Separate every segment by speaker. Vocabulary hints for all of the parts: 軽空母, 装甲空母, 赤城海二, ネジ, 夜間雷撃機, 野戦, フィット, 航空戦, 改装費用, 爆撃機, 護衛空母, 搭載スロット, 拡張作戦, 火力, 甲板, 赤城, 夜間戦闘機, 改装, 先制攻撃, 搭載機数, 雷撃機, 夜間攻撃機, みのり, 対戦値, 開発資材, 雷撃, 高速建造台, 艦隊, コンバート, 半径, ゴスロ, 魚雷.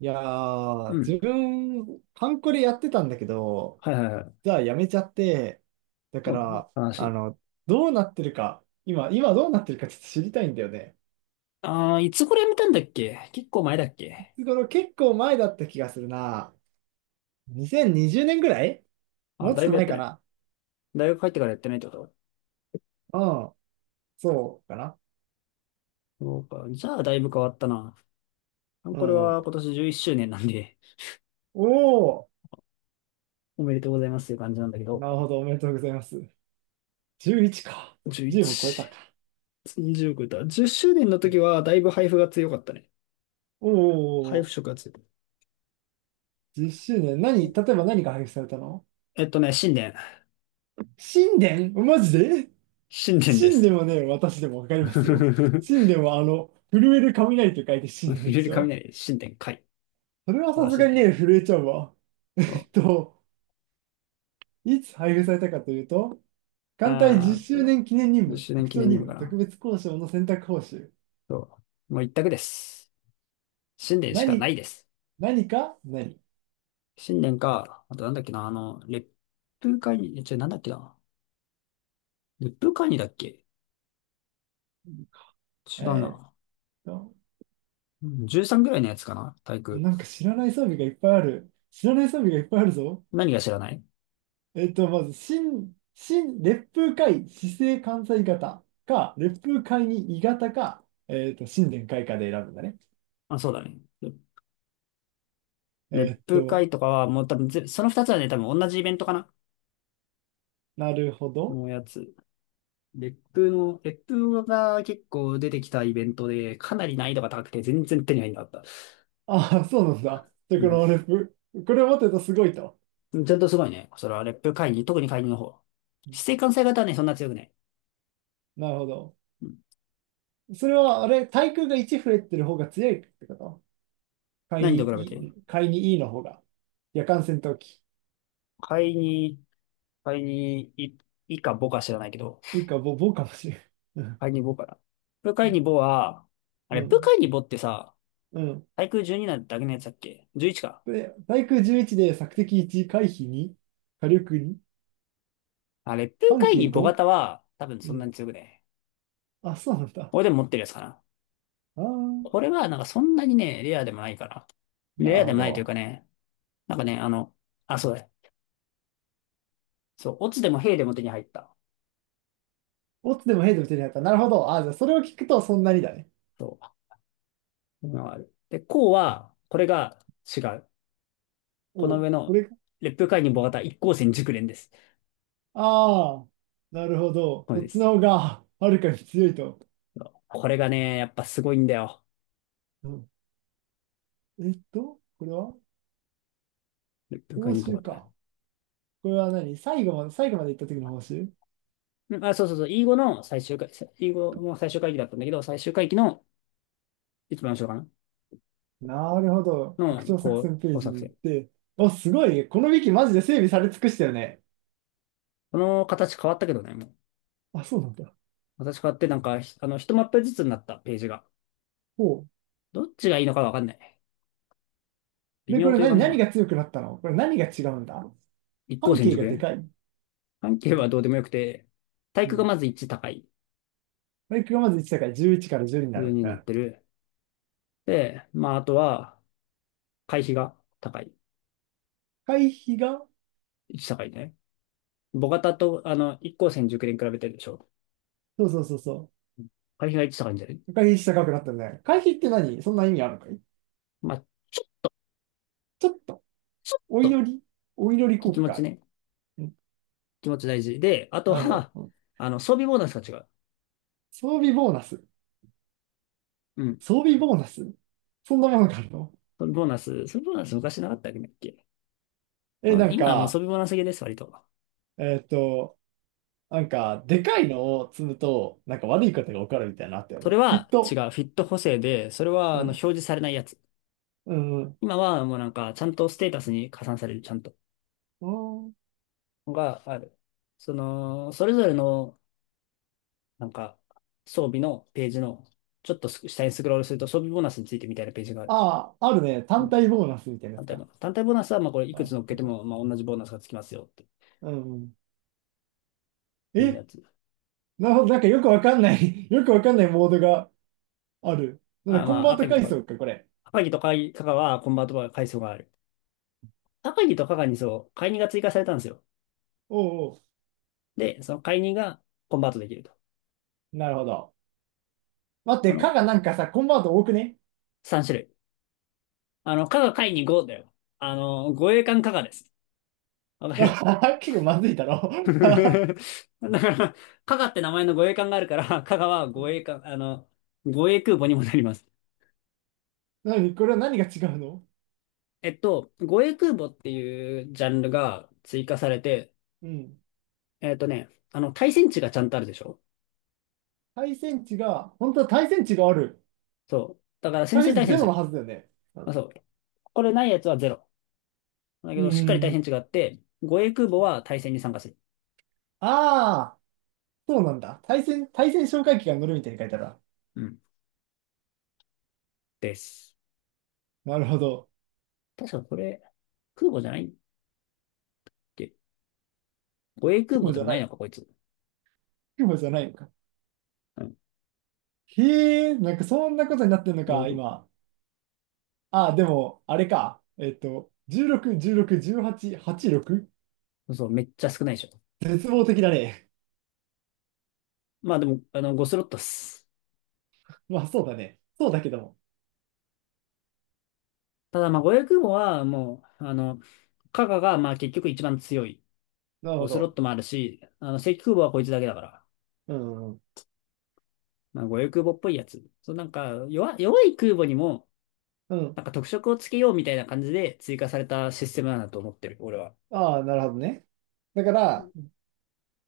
Speaker 1: いや
Speaker 2: う
Speaker 1: ー、
Speaker 2: ん。
Speaker 1: 自分、ハンコでやってたんだけど、
Speaker 2: はいはいはい。
Speaker 1: じゃあやめちゃって、だか
Speaker 2: そうなの
Speaker 1: ら、
Speaker 2: 話。
Speaker 1: どうなってるか、今どうなってるかちょっと知りたいんだよね。
Speaker 2: ああ、いつ頃やめたんだっけ？結構前だっけ？
Speaker 1: いつ頃結構前だった気がするな。2020年ぐらい
Speaker 2: あ
Speaker 1: も
Speaker 2: ー、
Speaker 1: うちょ
Speaker 2: だ
Speaker 1: っ
Speaker 2: い
Speaker 1: と
Speaker 2: ぶやっ
Speaker 1: 前
Speaker 2: て
Speaker 1: か
Speaker 2: ない。
Speaker 1: な。
Speaker 2: 大学入ってからやってないってこ
Speaker 1: うん、そうかな。
Speaker 2: と？そうか。じゃあ、だいぶ変わったな。あ、
Speaker 1: う
Speaker 2: これ
Speaker 1: ん。
Speaker 2: は今年11周年なんで、
Speaker 1: おー、
Speaker 2: おめでとうございますっていう感じなんだけど。
Speaker 1: なるほど、おめでとうございます。11か。10も超え
Speaker 2: 11、
Speaker 1: たか。
Speaker 2: 20超えた。10周年の時は、だいぶ配布が強かったね。
Speaker 1: お
Speaker 2: 配布
Speaker 1: ー、
Speaker 2: 色が強い。
Speaker 1: 10周年。何、例えばが配布されたの
Speaker 2: 新年。
Speaker 1: 神殿マジで
Speaker 2: 新年で
Speaker 1: 神で
Speaker 2: す。
Speaker 1: もね、私でもわか りますよ。神
Speaker 2: ふ
Speaker 1: でもあの、震える雷と書いて神なんで
Speaker 2: れ
Speaker 1: す
Speaker 2: る
Speaker 1: よ。
Speaker 2: 雷、新年会。
Speaker 1: それは
Speaker 2: 素晴
Speaker 1: さ
Speaker 2: ら
Speaker 1: す
Speaker 2: しい
Speaker 1: がにね、
Speaker 2: ね。
Speaker 1: 震えちゃうわ。え
Speaker 2: そ
Speaker 1: っと、いつ配布されたかというと、
Speaker 2: う。
Speaker 1: 艦隊
Speaker 2: あ
Speaker 1: 10
Speaker 2: ーっ
Speaker 1: 周
Speaker 2: と、
Speaker 1: 年記念任
Speaker 2: 10
Speaker 1: 務、
Speaker 2: 周年
Speaker 1: 拡
Speaker 2: 記
Speaker 1: 張
Speaker 2: 念に
Speaker 1: 任
Speaker 2: もか
Speaker 1: 務、特
Speaker 2: な。
Speaker 1: 別交渉の選択報酬。
Speaker 2: そう。もう一択です。新年しかな
Speaker 1: 何、
Speaker 2: いです。
Speaker 1: 何か何
Speaker 2: 新年か、あとなんだっけな、烈風会議、え、違う、なんだっけな。烈風会議だっけ？違う
Speaker 1: えーっ
Speaker 2: な。
Speaker 1: と、
Speaker 2: うん、13ぐらいのやつかな。体育。
Speaker 1: なんか知らない装備がいっぱいある。知らない装備がいっぱいあるぞ。
Speaker 2: 何が知らない？
Speaker 1: まず、烈風会、市政関西型か、烈風会に異型か、新年開花で選ぶんだね。
Speaker 2: あ、そうだね。烈烈
Speaker 1: えっ
Speaker 2: 風
Speaker 1: と、
Speaker 2: 会とかはもう多分その二つはね、多分同じイベントかな
Speaker 1: なるほど。
Speaker 2: のやつ。烈風が結構出てきたイベントで、かなり難易度が高くて全然手に入んなかった。
Speaker 1: ああ、そうなんだ。で、この烈風、これを持ってるとすごいと。
Speaker 2: うん。ちゃんとすごいね。それは烈風会議、特に会議の方。指定関西型はね、そんな強くない。
Speaker 1: なるほど。それは、あれ、対空が1増えてる方が強いってこと会
Speaker 2: 何と
Speaker 1: に
Speaker 2: 比べ
Speaker 1: い
Speaker 2: て？
Speaker 1: い、会にいいの方が。夜間戦闘機。
Speaker 2: 貝に、貝に、い、いかぼか知らないけど、
Speaker 1: いいか、ぼかもしれん。う
Speaker 2: 貝にぼかな。ブカ
Speaker 1: ん、
Speaker 2: イにぼは、あ
Speaker 1: う
Speaker 2: れ、ブ
Speaker 1: ん。
Speaker 2: カイにぼってさ、
Speaker 1: うん。
Speaker 2: 対空12なだけのやつだっけ？ 11 か。
Speaker 1: で、対空11で索敵1、回避に火力に
Speaker 2: あれ、ブ
Speaker 1: 半
Speaker 2: カイに
Speaker 1: 径
Speaker 2: ぼ
Speaker 1: 5？
Speaker 2: 型は、多分
Speaker 1: う
Speaker 2: そんな
Speaker 1: ん。
Speaker 2: に強くね。
Speaker 1: あ、そうなんだ。
Speaker 2: 俺でも持ってるやつかな。
Speaker 1: ああ、
Speaker 2: これは、なんかそんなにね、レアでもないから。
Speaker 1: な
Speaker 2: レ
Speaker 1: る
Speaker 2: アで
Speaker 1: ほ
Speaker 2: もないというか
Speaker 1: ど。
Speaker 2: ね、なんかね、あ、そうだ。そう、オツでもヘイでも手に入った。
Speaker 1: オツでもヘイでも手に入った。なるほど。あ、じゃあそれを聞くとそんなにだね。
Speaker 2: そう。今はある。で、こうは、これが違う。この
Speaker 1: おう、
Speaker 2: 上
Speaker 1: こ
Speaker 2: の、
Speaker 1: れか。
Speaker 2: レップイにボ型一光線熟練です。
Speaker 1: ああ、なるほど。
Speaker 2: そう
Speaker 1: そ
Speaker 2: で
Speaker 1: っち
Speaker 2: す。
Speaker 1: の方がはるかに強いと。
Speaker 2: これがね、やっぱすごいんだよ。
Speaker 1: うん。これは
Speaker 2: 部会
Speaker 1: 報
Speaker 2: にとか
Speaker 1: 酬
Speaker 2: と。
Speaker 1: か。これは何最後まで、最後まで行った時の報酬。
Speaker 2: うん、あ、そうそうそう。英語の最終回、英語も最終会帰だったんだけど、最終回帰の一番後ろか
Speaker 1: なるほど。
Speaker 2: な
Speaker 1: 拡
Speaker 2: の、
Speaker 1: 張作
Speaker 2: こう、
Speaker 1: 戦ペー
Speaker 2: こう
Speaker 1: ジ
Speaker 2: 作
Speaker 1: に行っ
Speaker 2: 戦。
Speaker 1: て。あ、すごい。このウィキマジで整備され尽くしたよね。
Speaker 2: この形変わったけどね、もう。
Speaker 1: あ、そうなんだ。
Speaker 2: 形変わってなんか、ひあの、一マップずつになったページが。
Speaker 1: ほう。
Speaker 2: どっちがいいのかわかんない。微
Speaker 1: で、こ
Speaker 2: 妙
Speaker 1: れ
Speaker 2: という可
Speaker 1: 何、
Speaker 2: 能性もあ
Speaker 1: 何
Speaker 2: る。
Speaker 1: が強くなったのこれ何が違うんだ。
Speaker 2: 一向
Speaker 1: 半
Speaker 2: 戦
Speaker 1: 径
Speaker 2: 熟
Speaker 1: がで
Speaker 2: 練。
Speaker 1: かい。
Speaker 2: 関係
Speaker 1: う
Speaker 2: は
Speaker 1: ん。
Speaker 2: どうでもよくて、体
Speaker 1: う
Speaker 2: 育が
Speaker 1: ん。
Speaker 2: まず1高い。
Speaker 1: バイクがまず1だからじゅういちから1にな
Speaker 2: 上
Speaker 1: る。
Speaker 2: に
Speaker 1: う
Speaker 2: なっ
Speaker 1: ん。
Speaker 2: てる。で、まあ、あとは、会費が高い。
Speaker 1: 回避が、
Speaker 2: 1高いね。母型と、一光線熟練比べてるでしょ。
Speaker 1: そうそうそうそ
Speaker 2: 会費が一高いんじゃない？
Speaker 1: う。回避した高くなったね。回避って何そんな意味あるのかい。
Speaker 2: まあ、ちょ、
Speaker 1: ちょっと、
Speaker 2: ちょっ
Speaker 1: お
Speaker 2: と、
Speaker 1: 祈り、お祈り効
Speaker 2: 気
Speaker 1: 果
Speaker 2: 持ち
Speaker 1: か。
Speaker 2: ね。
Speaker 1: うん、
Speaker 2: 気持ち大事。で、あと
Speaker 1: なるほど、
Speaker 2: は、
Speaker 1: うん。
Speaker 2: 装備ボーナスが違う。
Speaker 1: 装備ボーナス。
Speaker 2: うん。
Speaker 1: 装備ボーナスそんなものがあるの。
Speaker 2: 装備ボーナス昔なかったっけ、
Speaker 1: え、
Speaker 2: まあ、
Speaker 1: なん
Speaker 2: 今はもう装
Speaker 1: か、
Speaker 2: 備ボーナス系です、割と。
Speaker 1: えっと、なんか、でかいのを積むと、なんか悪いことが起こるみたいなのあったよ
Speaker 2: それ
Speaker 1: ね。フィッ
Speaker 2: は違
Speaker 1: ト。
Speaker 2: う。フィット補正で、それは、
Speaker 1: う
Speaker 2: 表
Speaker 1: ん、
Speaker 2: 示されないやつ。
Speaker 1: うん、うん。
Speaker 2: 今はもうなんか、ちゃんとステータスに加算される、ちゃんと。がある。その、それぞれの、なんか、装備のページの、ちょっと下にスクロールすると装備ボーナスについてみたいなページがある。
Speaker 1: ああ、あるね。単体ボーナスみたいなや
Speaker 2: 単
Speaker 1: つ
Speaker 2: 体
Speaker 1: か。
Speaker 2: ボーナス。単体ボーナスは、まあ、これ、いくつ
Speaker 1: あ、
Speaker 2: 乗っけ
Speaker 1: なん
Speaker 2: て
Speaker 1: か、
Speaker 2: も、まあ、同じボーナスがつきますよ、って
Speaker 1: うんうん。
Speaker 2: いう
Speaker 1: え、
Speaker 2: やつ。
Speaker 1: なるほど、なんかよくわかんない よくわかんないモードがある。なんで
Speaker 2: あ、ま
Speaker 1: コン
Speaker 2: あ、
Speaker 1: バート階層か、これ。
Speaker 2: 赤城とか加賀は、コンバートが階層がある。赤城と加賀にそう、買い任が追加されたんですよ。
Speaker 1: おうお
Speaker 2: で、その買い任がコンバートできると。
Speaker 1: う、なるほど。待っ
Speaker 2: こ
Speaker 1: て、
Speaker 2: の
Speaker 1: かがなんかさ、コンバート多くね。
Speaker 2: 3種類。加賀解任5だよ。護衛艦加賀です。わかる？
Speaker 1: 結構 まずいだろ
Speaker 2: だから、加賀って名前の護衛艦があるから、加賀は護衛艦、護衛空母にもなります。
Speaker 1: なに、これは何が違うの。
Speaker 2: 護衛空母っていうジャンルが追加されて、
Speaker 1: うん。
Speaker 2: 対戦値がちゃんとあるでしょ？
Speaker 1: 対戦値が、本当は対戦値がある。
Speaker 2: そう。だから先
Speaker 1: 対
Speaker 2: 制
Speaker 1: 戦
Speaker 2: 対
Speaker 1: 値ゼ
Speaker 2: 戦す
Speaker 1: ロの
Speaker 2: る。
Speaker 1: はずだよね。
Speaker 2: ま
Speaker 1: う
Speaker 2: あ、そう。これないやつはゼロ。だ
Speaker 1: ん。
Speaker 2: け
Speaker 1: う
Speaker 2: ど、しっかり対戦
Speaker 1: ん。
Speaker 2: 値があって、護衛空母は対戦に参加する。
Speaker 1: ああ、そうなんだ。対戦、対戦哨戒機が乗るみたいに書いてあるな。
Speaker 2: うん。です。
Speaker 1: なるほど。
Speaker 2: 確かこれ、空母じゃないっけ？護衛空母
Speaker 1: 雲
Speaker 2: で
Speaker 1: じゃ
Speaker 2: もな
Speaker 1: な
Speaker 2: いの
Speaker 1: い。
Speaker 2: か、こいつ。
Speaker 1: 雲じゃないのか。
Speaker 2: うん。
Speaker 1: へえ、なんかそんなことになってんの
Speaker 2: 護衛
Speaker 1: か、
Speaker 2: 空
Speaker 1: 今。あ、でも、あれか。16、16、18、86？
Speaker 2: 母。そう、めっちゃ少ないでしょ。
Speaker 1: 絶望的だね。
Speaker 2: まあでも、5スロットっす。
Speaker 1: まあ、そうだね。そうだけども。
Speaker 2: ただ、まあ、護衛空母はもう、カガが、まあ結局一番強い。
Speaker 1: なるほ
Speaker 2: 5スロッ
Speaker 1: ど。
Speaker 2: トもあるし、正規空母はこいつだけだから。
Speaker 1: うん。
Speaker 2: まあ、護衛空母っぽいやつ。そう、なんか、弱い空母にも、
Speaker 1: うん。
Speaker 2: なんか特色をつけようみたいな感じで追加されたシステムなんだと思ってる、俺は。
Speaker 1: ああ、なるほどね。だから、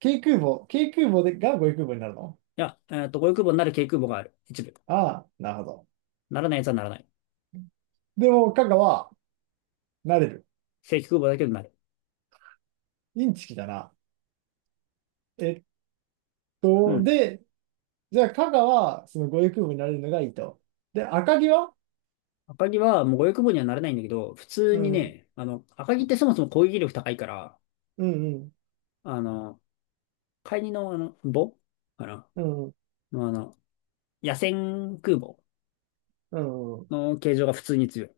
Speaker 1: 軽空母でが護衛空母になるの。
Speaker 2: いや、ゴイ空母になる軽空母がある。一部。
Speaker 1: ああ、なるほど。
Speaker 2: ならないやつはならない。
Speaker 1: でも、加賀は、なれる。
Speaker 2: 正規空母だけどなる。
Speaker 1: インチキだな。えっ
Speaker 2: う
Speaker 1: と、
Speaker 2: ん。
Speaker 1: で、じゃあ、加賀は、その護衛空母になれるのがいいと。で、赤城は、
Speaker 2: 赤城はもう護衛空母にはなれないんだけど、普通
Speaker 1: う
Speaker 2: に
Speaker 1: ん、
Speaker 2: ね、赤城ってそもそも攻撃力高いから、
Speaker 1: うん、
Speaker 2: あの、海二の母かな
Speaker 1: うん、
Speaker 2: の野戦空母
Speaker 1: うん、うん。
Speaker 2: の形状が普通に強い。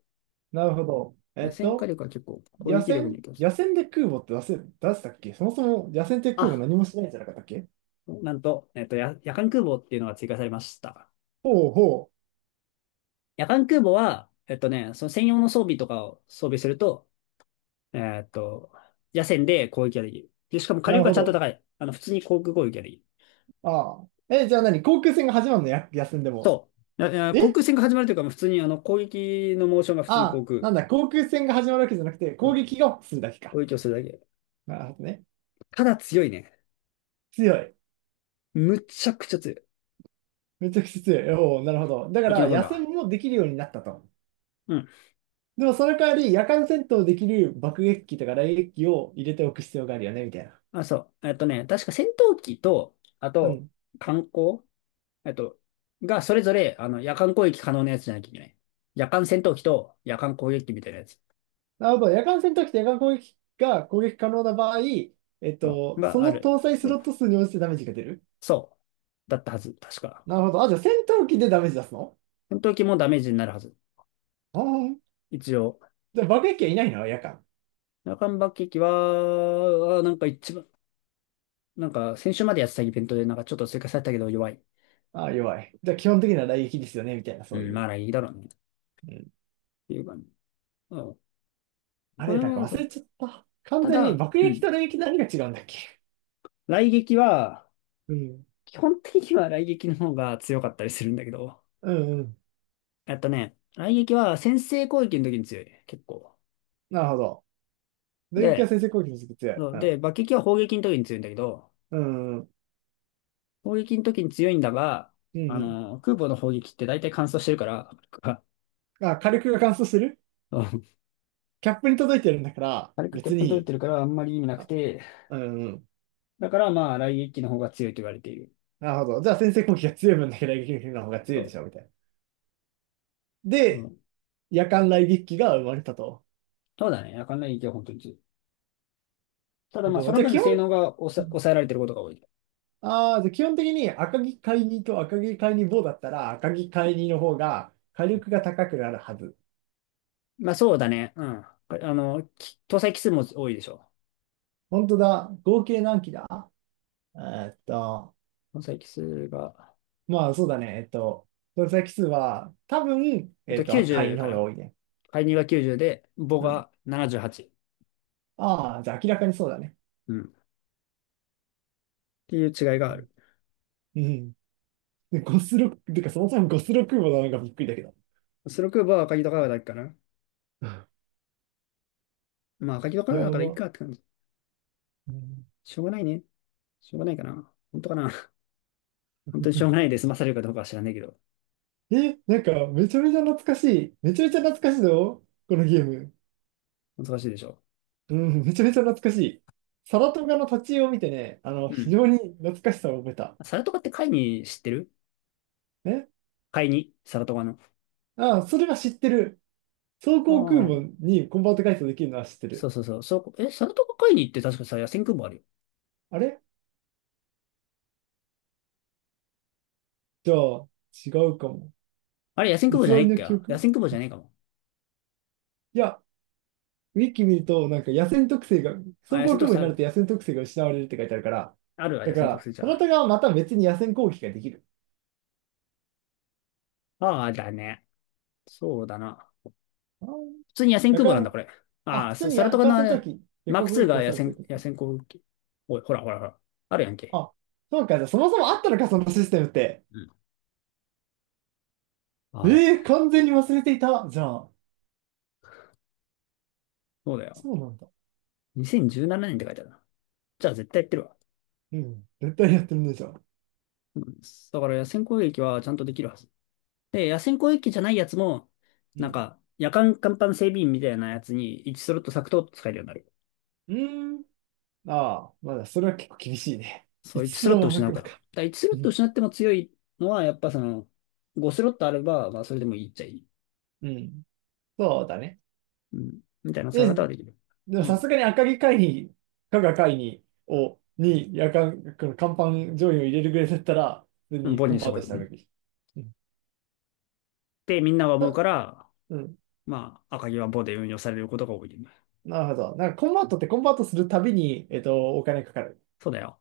Speaker 1: なるほど。
Speaker 2: 野戦火力は結構攻
Speaker 1: 野
Speaker 2: 撃力に
Speaker 1: 戦
Speaker 2: 影響す
Speaker 1: 野
Speaker 2: る。
Speaker 1: 戦で空母って出せ、出したっけそもそも野戦って空
Speaker 2: あ、
Speaker 1: 母何もしないんじゃなかったっけ。
Speaker 2: なんと、夜間空母っていうのが追加されました。
Speaker 1: ほうほ
Speaker 2: 夜間空母は、その専用の装備とかを装備すると、えっと、夜戦で攻撃ができる。で、しかも
Speaker 1: う。
Speaker 2: 火
Speaker 1: な
Speaker 2: 力
Speaker 1: る
Speaker 2: が
Speaker 1: ほ
Speaker 2: ちゃんと
Speaker 1: ど。
Speaker 2: 高い。普通に航空攻撃ができる。
Speaker 1: ああ。え、じゃあ何航空戦が始まるのや、野戦でも。
Speaker 2: そう。ああ、航
Speaker 1: え、
Speaker 2: 空戦が始まるというか、もう普通に攻撃のモーションが普
Speaker 1: あ
Speaker 2: 通に
Speaker 1: あ、
Speaker 2: 航空
Speaker 1: なんだ、航空戦が始まるわけじゃなくて、攻
Speaker 2: の
Speaker 1: 撃がするだけ
Speaker 2: 攻
Speaker 1: か。
Speaker 2: 撃をするだけ。
Speaker 1: なるほどね。
Speaker 2: ただ強いね。
Speaker 1: 強い。
Speaker 2: むちゃくちゃ強い。
Speaker 1: めちゃくちゃ強い。おお、なるほど。だか
Speaker 2: 生き
Speaker 1: ら、
Speaker 2: 残れ
Speaker 1: 野戦
Speaker 2: ば。
Speaker 1: もできるようになったと。
Speaker 2: うん。
Speaker 1: でも、その代わり、夜間戦闘できる爆撃機とか雷撃機を入れておく必要があるよね、みたいな。
Speaker 2: あ、そう。確か戦闘機と、あ
Speaker 1: う
Speaker 2: と、
Speaker 1: ん。
Speaker 2: 艦砲、えっと、がそれぞれ、夜間攻撃可能なやつじゃなきゃいけない。夜間戦闘機と夜間攻撃機みたいなやつ。
Speaker 1: なるほど。夜間戦闘機と夜間攻撃が攻撃可能な場合、
Speaker 2: あ
Speaker 1: そ
Speaker 2: があ
Speaker 1: の
Speaker 2: る。
Speaker 1: 搭載スロット数に応じてダメージが出る。
Speaker 2: そう。だったはず。確か。
Speaker 1: なるほど。あ、じゃあ戦闘機でダメージ出すの。
Speaker 2: 戦闘機もダメージになるはず。
Speaker 1: ああー、
Speaker 2: 一応。
Speaker 1: じゃあ爆撃機はいないの夜間。
Speaker 2: 中間爆撃は、あ、なんか一番、なんか先週までやってたイベントでなんかちょっと追加されたけど弱い。
Speaker 1: ああ、弱い。じゃあ基本的な雷撃ですよねみたいな、
Speaker 2: う
Speaker 1: そう
Speaker 2: ん、
Speaker 1: い
Speaker 2: ま
Speaker 1: う。
Speaker 2: あいいだろうね。っ
Speaker 1: うん。
Speaker 2: ていう感じ。うん。
Speaker 1: あ
Speaker 2: こ
Speaker 1: れ、
Speaker 2: れ
Speaker 1: なんか
Speaker 2: はそ
Speaker 1: 忘れ
Speaker 2: う。
Speaker 1: ちゃった。完
Speaker 2: た
Speaker 1: 全に
Speaker 2: だ、
Speaker 1: 爆
Speaker 2: う
Speaker 1: 撃
Speaker 2: ん。
Speaker 1: と雷撃何が違うんだっけ。
Speaker 2: 雷撃は、
Speaker 1: うん。
Speaker 2: 基本的には雷撃の方が強かったりするんだけど、
Speaker 1: うんうん。
Speaker 2: 雷撃は先制攻撃の時に強い。結構。
Speaker 1: なるほど。雷撃は
Speaker 2: で、
Speaker 1: 先制攻撃につく強い。
Speaker 2: そ
Speaker 1: う
Speaker 2: う
Speaker 1: ん。
Speaker 2: で、爆撃は砲撃の時に強いんだけど、
Speaker 1: うんうん。
Speaker 2: 砲撃の時に強いんだが、
Speaker 1: うんう
Speaker 2: 空母の砲撃って大体乾燥してるから、
Speaker 1: ん。あ、火力が乾燥してる
Speaker 2: うん、
Speaker 1: キャップに届いてるんだから、
Speaker 2: 軽く
Speaker 1: 別
Speaker 2: 欠粉取れ
Speaker 1: に。
Speaker 2: てるからあんまり意味なく
Speaker 1: あ、
Speaker 2: て、
Speaker 1: うんうん。
Speaker 2: だからまあ、雷撃機の方が強いと言われている。
Speaker 1: なるほど。じゃあ先制攻撃が強い分だけ雷撃の方が強
Speaker 2: そ
Speaker 1: いで
Speaker 2: う、
Speaker 1: しょ、みたいな。
Speaker 2: う
Speaker 1: で、
Speaker 2: ん。
Speaker 1: 夜間雷撃機が生まれたと。
Speaker 2: そうだね。あかんない撃は本当に強い。ただ
Speaker 1: な
Speaker 2: まあ、
Speaker 1: るほ
Speaker 2: そ
Speaker 1: ど。
Speaker 2: の
Speaker 1: じゃあ
Speaker 2: 分
Speaker 1: 基本、
Speaker 2: 性能が抑えられてることが多い。
Speaker 1: ああ、じゃあ基本的に赤城海二と赤城海二棒だったら赤城海二の方が火力が高くなるはず。
Speaker 2: まあ、そうだね。うん。搭載機数も多いでしょ。
Speaker 1: 本当だ。合計何機だ。えーっと、
Speaker 2: 搭載機数が、
Speaker 1: まあそうだね。搭載機数は多分、赤海
Speaker 2: 90
Speaker 1: の
Speaker 2: か
Speaker 1: 方が
Speaker 2: な。
Speaker 1: 多いね。
Speaker 2: 介入が90で、母
Speaker 1: うん。
Speaker 2: が78。
Speaker 1: ああ、じゃあ明らかにそうだね。
Speaker 2: うん。っていう違いが
Speaker 1: う
Speaker 2: ある。
Speaker 1: ん。うん。でゴスロ、てかそもそもゴスロ空母なのがびっくりだけど。
Speaker 2: スロークーバーは赤木と川だけかな。まあ、赤木と川
Speaker 1: や
Speaker 2: だからいい
Speaker 1: ば。
Speaker 2: かって感じ。
Speaker 1: うん
Speaker 2: しょうがないね。しょうがないかな。本当かな。本当にしょうがない で済まされるかどうかは知らないけど。
Speaker 1: え、なんか、めちゃめちゃ懐かしい。めちゃめちゃ懐かしいぞ、このゲーム。
Speaker 2: 難しいでしょ。
Speaker 1: うん、めちゃめちゃ懐かしい。サラトガの立ち絵を見てね、あの、
Speaker 2: う
Speaker 1: 非
Speaker 2: ん。
Speaker 1: 常に懐かしさを覚えた。
Speaker 2: サラトカって会に知ってる？
Speaker 1: え、
Speaker 2: 会にサラトカの。
Speaker 1: ああ、それは知ってる。装
Speaker 2: あ
Speaker 1: 甲空
Speaker 2: あ。
Speaker 1: 母にコンバート改装できるのは知って
Speaker 2: そ
Speaker 1: る。
Speaker 2: うそうそう。そう、え、サラトカ会にって確かさ、野戦空母あるよ。
Speaker 1: あれじゃあ、違うかも。
Speaker 2: あれ、野戦
Speaker 1: 偽
Speaker 2: 空母じゃない
Speaker 1: り
Speaker 2: っ
Speaker 1: の
Speaker 2: け？
Speaker 1: 記
Speaker 2: 野
Speaker 1: 憶
Speaker 2: 戦空母じ
Speaker 1: い
Speaker 2: ゃない
Speaker 1: つ
Speaker 2: かも。
Speaker 1: いや、ウィキ見ると、なんか野戦特性が、装
Speaker 2: あ、野
Speaker 1: 甲
Speaker 2: 戦
Speaker 1: 空
Speaker 2: 特
Speaker 1: 母
Speaker 2: 性
Speaker 1: に
Speaker 2: あ
Speaker 1: なると
Speaker 2: る。
Speaker 1: 野戦特性が失われるって書いてあるから、
Speaker 2: あるわ、
Speaker 1: だ
Speaker 2: 野
Speaker 1: か
Speaker 2: 戦特
Speaker 1: ら、
Speaker 2: 性じ
Speaker 1: サ
Speaker 2: ゃ
Speaker 1: ラト
Speaker 2: あ。
Speaker 1: ガはまた別に野戦攻撃ができる。
Speaker 2: ああ、だね。そうだな。
Speaker 1: ああ、
Speaker 2: 普通に野戦
Speaker 1: だ
Speaker 2: 空
Speaker 1: か
Speaker 2: 母なんだ、
Speaker 1: ら、
Speaker 2: これ。
Speaker 1: あ、
Speaker 2: ああ、
Speaker 1: 普通
Speaker 2: サ
Speaker 1: に
Speaker 2: サラト
Speaker 1: 夜
Speaker 2: カ
Speaker 1: 間
Speaker 2: のあ
Speaker 1: 戦闘
Speaker 2: れ、
Speaker 1: 機、夜
Speaker 2: マー
Speaker 1: 間
Speaker 2: ク
Speaker 1: 攻
Speaker 2: 2
Speaker 1: 撃機
Speaker 2: が
Speaker 1: が
Speaker 2: 野
Speaker 1: そうで
Speaker 2: 戦、
Speaker 1: す
Speaker 2: 野
Speaker 1: よ。
Speaker 2: 戦航空機。おい、ほらほらほら。あるやんけ。
Speaker 1: あ、そうか、じゃあそもそもあったのか、そのシステムって。
Speaker 2: うん。
Speaker 1: え
Speaker 2: はい。
Speaker 1: ー、完全に忘れていた。じゃあ、
Speaker 2: そうだよ。
Speaker 1: そうなんだ。
Speaker 2: 2017年って書いてあるな。じゃあ絶対やってるわ。
Speaker 1: うん、絶対やってるね、じゃあ。
Speaker 2: うん、だから野戦攻撃はちゃんとできるはず。で、野戦攻撃じゃないやつも、
Speaker 1: う
Speaker 2: なん
Speaker 1: ん。
Speaker 2: か、夜間甲板整備員みたいなやつに1スロット削と使えるようになる。
Speaker 1: うーん。ああ、まだ、それは結構厳しいね。
Speaker 2: そ
Speaker 1: い
Speaker 2: う、
Speaker 1: つすら
Speaker 2: 1
Speaker 1: も
Speaker 2: ス
Speaker 1: な
Speaker 2: ロット失
Speaker 1: く
Speaker 2: うか
Speaker 1: の
Speaker 2: ら。だか
Speaker 1: か。
Speaker 2: ら
Speaker 1: う
Speaker 2: 1
Speaker 1: ん。
Speaker 2: スロット失っても強いのは、やっぱその、5スロットあれば、まあそれでもいいっちゃいい。
Speaker 1: うん。そうだね。
Speaker 2: うん。みたいな使い
Speaker 1: で、
Speaker 2: 方はできる。
Speaker 1: でも
Speaker 2: う
Speaker 1: さ
Speaker 2: ん。
Speaker 1: すがに赤城会議、加賀会議に、夜間、この甲板上位を入れるぐらいだったら、普通
Speaker 2: うん、
Speaker 1: に
Speaker 2: ボン
Speaker 1: コン
Speaker 2: にし
Speaker 1: バ
Speaker 2: た
Speaker 1: ー
Speaker 2: 方
Speaker 1: ト
Speaker 2: がいい
Speaker 1: し
Speaker 2: よ
Speaker 1: た
Speaker 2: ね。
Speaker 1: べき。うん。
Speaker 2: で、みんなが思う
Speaker 1: た、
Speaker 2: から、
Speaker 1: うん。
Speaker 2: まあ、赤城はボで運用されることが多いよね。
Speaker 1: なるほど。なんかコンバートってコンバートするたびに、お金かかる。
Speaker 2: そうだよ。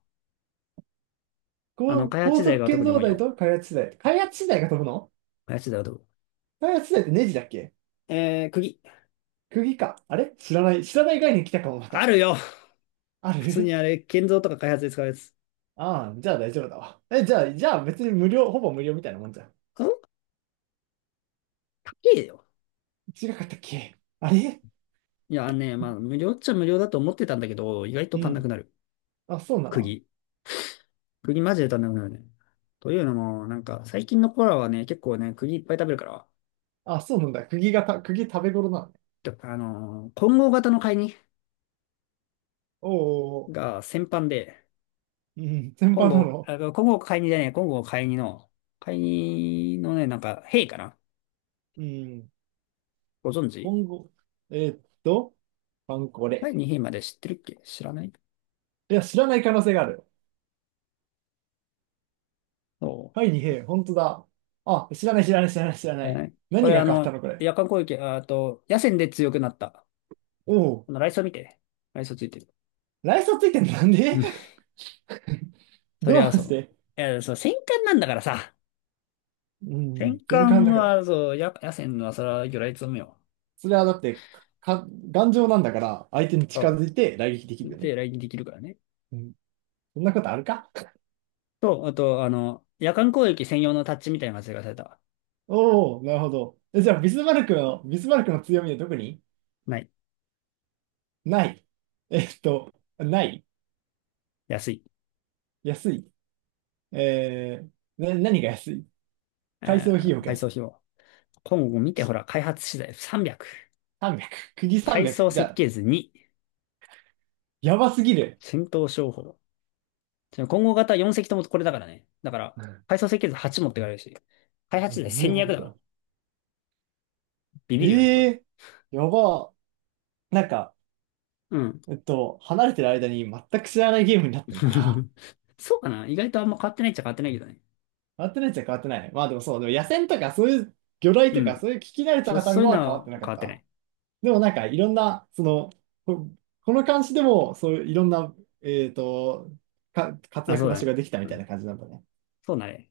Speaker 2: 開
Speaker 1: 高
Speaker 2: 発時代
Speaker 1: 速
Speaker 2: が特
Speaker 1: 建
Speaker 2: に
Speaker 1: 造
Speaker 2: 重い
Speaker 1: 台
Speaker 2: よ。
Speaker 1: と開発資材。開発資材が飛ぶの。
Speaker 2: 開発時代はどう？
Speaker 1: 開発資材ってネジだっけ。
Speaker 2: 釘。
Speaker 1: 釘か。あれ知らない。知らない概念来たかも、ま
Speaker 2: あ
Speaker 1: た。
Speaker 2: るよ。
Speaker 1: あ
Speaker 2: 普通に
Speaker 1: る
Speaker 2: あれ、建造とか開発で使うやつ。ん。
Speaker 1: ああ、じゃあ大丈夫だわ。え、じゃあ、別に無料、ほぼ無料みたいなもんじゃん。
Speaker 2: 高えよ。
Speaker 1: 違かったっけあれ
Speaker 2: いや、あのね、まあ、無料っちゃ無料だと思ってたんだけど、意外と
Speaker 1: う
Speaker 2: 足んなく
Speaker 1: ん。
Speaker 2: なる。
Speaker 1: あ、そうなの。
Speaker 2: 釘。釘マジで足んなくなるね。というのも、なんか、最近の子らはね、結構ね、釘いっぱい食べるから、
Speaker 1: あ、そうなんだ。釘がた、釘食べ頃なのね。
Speaker 2: て混合型の買いに
Speaker 1: おうおうおう、
Speaker 2: が先般で、
Speaker 1: うん、全
Speaker 2: 混
Speaker 1: 般な
Speaker 2: 合、
Speaker 1: の。
Speaker 2: あ、混合買いにじゃねえ、混合買いにの、買いにのね、なんか、兵かな？
Speaker 1: うん。
Speaker 2: ご存知？
Speaker 1: 今後、えーっと、パンコ
Speaker 2: 第
Speaker 1: レ。
Speaker 2: に兵まで知ってるっけ？知らない？
Speaker 1: いや、知らない可能性がある。
Speaker 2: そ
Speaker 1: は
Speaker 2: う。
Speaker 1: い、二平、本当だ。あ、知らない、知らない、知らない、知ら
Speaker 2: 知
Speaker 1: な
Speaker 2: らな
Speaker 1: い。
Speaker 2: い？こ
Speaker 1: 何
Speaker 2: れ、
Speaker 1: が変わったの、これ。
Speaker 2: 夜間攻撃、ああと、野戦で強くなった。
Speaker 1: おお、
Speaker 2: このライソ見てね。ライソついてる。
Speaker 1: ライーついてんのなんで
Speaker 2: うん。そり
Speaker 1: ど
Speaker 2: ゃ
Speaker 1: う
Speaker 2: そ
Speaker 1: して。
Speaker 2: う。いや、そう、戦艦なんだからさ。
Speaker 1: うん、
Speaker 2: 戦
Speaker 1: 全巻
Speaker 2: 艦
Speaker 1: だから。
Speaker 2: は、そう、野戦は、それは魚雷積むよ。
Speaker 1: それはだって、か頑丈なんだから、相手に近
Speaker 2: そ
Speaker 1: づいて来撃でき
Speaker 2: う。
Speaker 1: るよ
Speaker 2: で、
Speaker 1: ね。
Speaker 2: 雷撃できるからね。
Speaker 1: うん。そんなことあるか。
Speaker 2: と、あと、夜間攻撃専用のタッチみたいなのがされたわ。
Speaker 1: おお、なるほど。え、じゃあ、ビスマルクの強みはどこに。
Speaker 2: ない。
Speaker 1: ない。えっと、ない。
Speaker 2: 安い。
Speaker 1: 安い。えー、何が安い改
Speaker 2: え
Speaker 1: 装費用が
Speaker 2: 配
Speaker 1: 安
Speaker 2: 送
Speaker 1: い。
Speaker 2: 費用。今後見て、ほら、開発資材300。
Speaker 1: 300。釘
Speaker 2: 階
Speaker 1: 300。
Speaker 2: 装
Speaker 1: じゃ
Speaker 2: 設
Speaker 1: あ、
Speaker 2: 計図2。
Speaker 1: やばすぎる。
Speaker 2: 戦闘商法。今後型4隻ともこれだからね。だから、
Speaker 1: うん。
Speaker 2: 階装設計図8持ってかれるし。開発資材
Speaker 1: なる
Speaker 2: 1200
Speaker 1: ほ
Speaker 2: だから。
Speaker 1: ど。
Speaker 2: ビビ
Speaker 1: え
Speaker 2: るよね、これ。
Speaker 1: えー、やば。なんか、
Speaker 2: うん。
Speaker 1: 離れてる間に全く知らないゲームになったんだな。
Speaker 2: そうかな、意外とあんま変わってないっちゃ変わってないけどね。
Speaker 1: 変わってないっちゃ変わってない。まあでもそう、でも野戦とかそういう魚雷
Speaker 2: う
Speaker 1: とか
Speaker 2: ん。
Speaker 1: そういう聞き慣れた
Speaker 2: そ
Speaker 1: 単
Speaker 2: うい
Speaker 1: 語
Speaker 2: う
Speaker 1: は変わ
Speaker 2: の
Speaker 1: って
Speaker 2: は
Speaker 1: なか
Speaker 2: 変
Speaker 1: っ
Speaker 2: わってな
Speaker 1: た。
Speaker 2: い。
Speaker 1: でもなんかいろんな、その、こ、この監視でもそういういろんな、えっと、活
Speaker 2: あ、
Speaker 1: 躍
Speaker 2: そう
Speaker 1: 場
Speaker 2: だ
Speaker 1: 所が
Speaker 2: ね。
Speaker 1: できたみ
Speaker 2: う
Speaker 1: たいな
Speaker 2: ん。
Speaker 1: 感じなんだね。
Speaker 2: そうだね。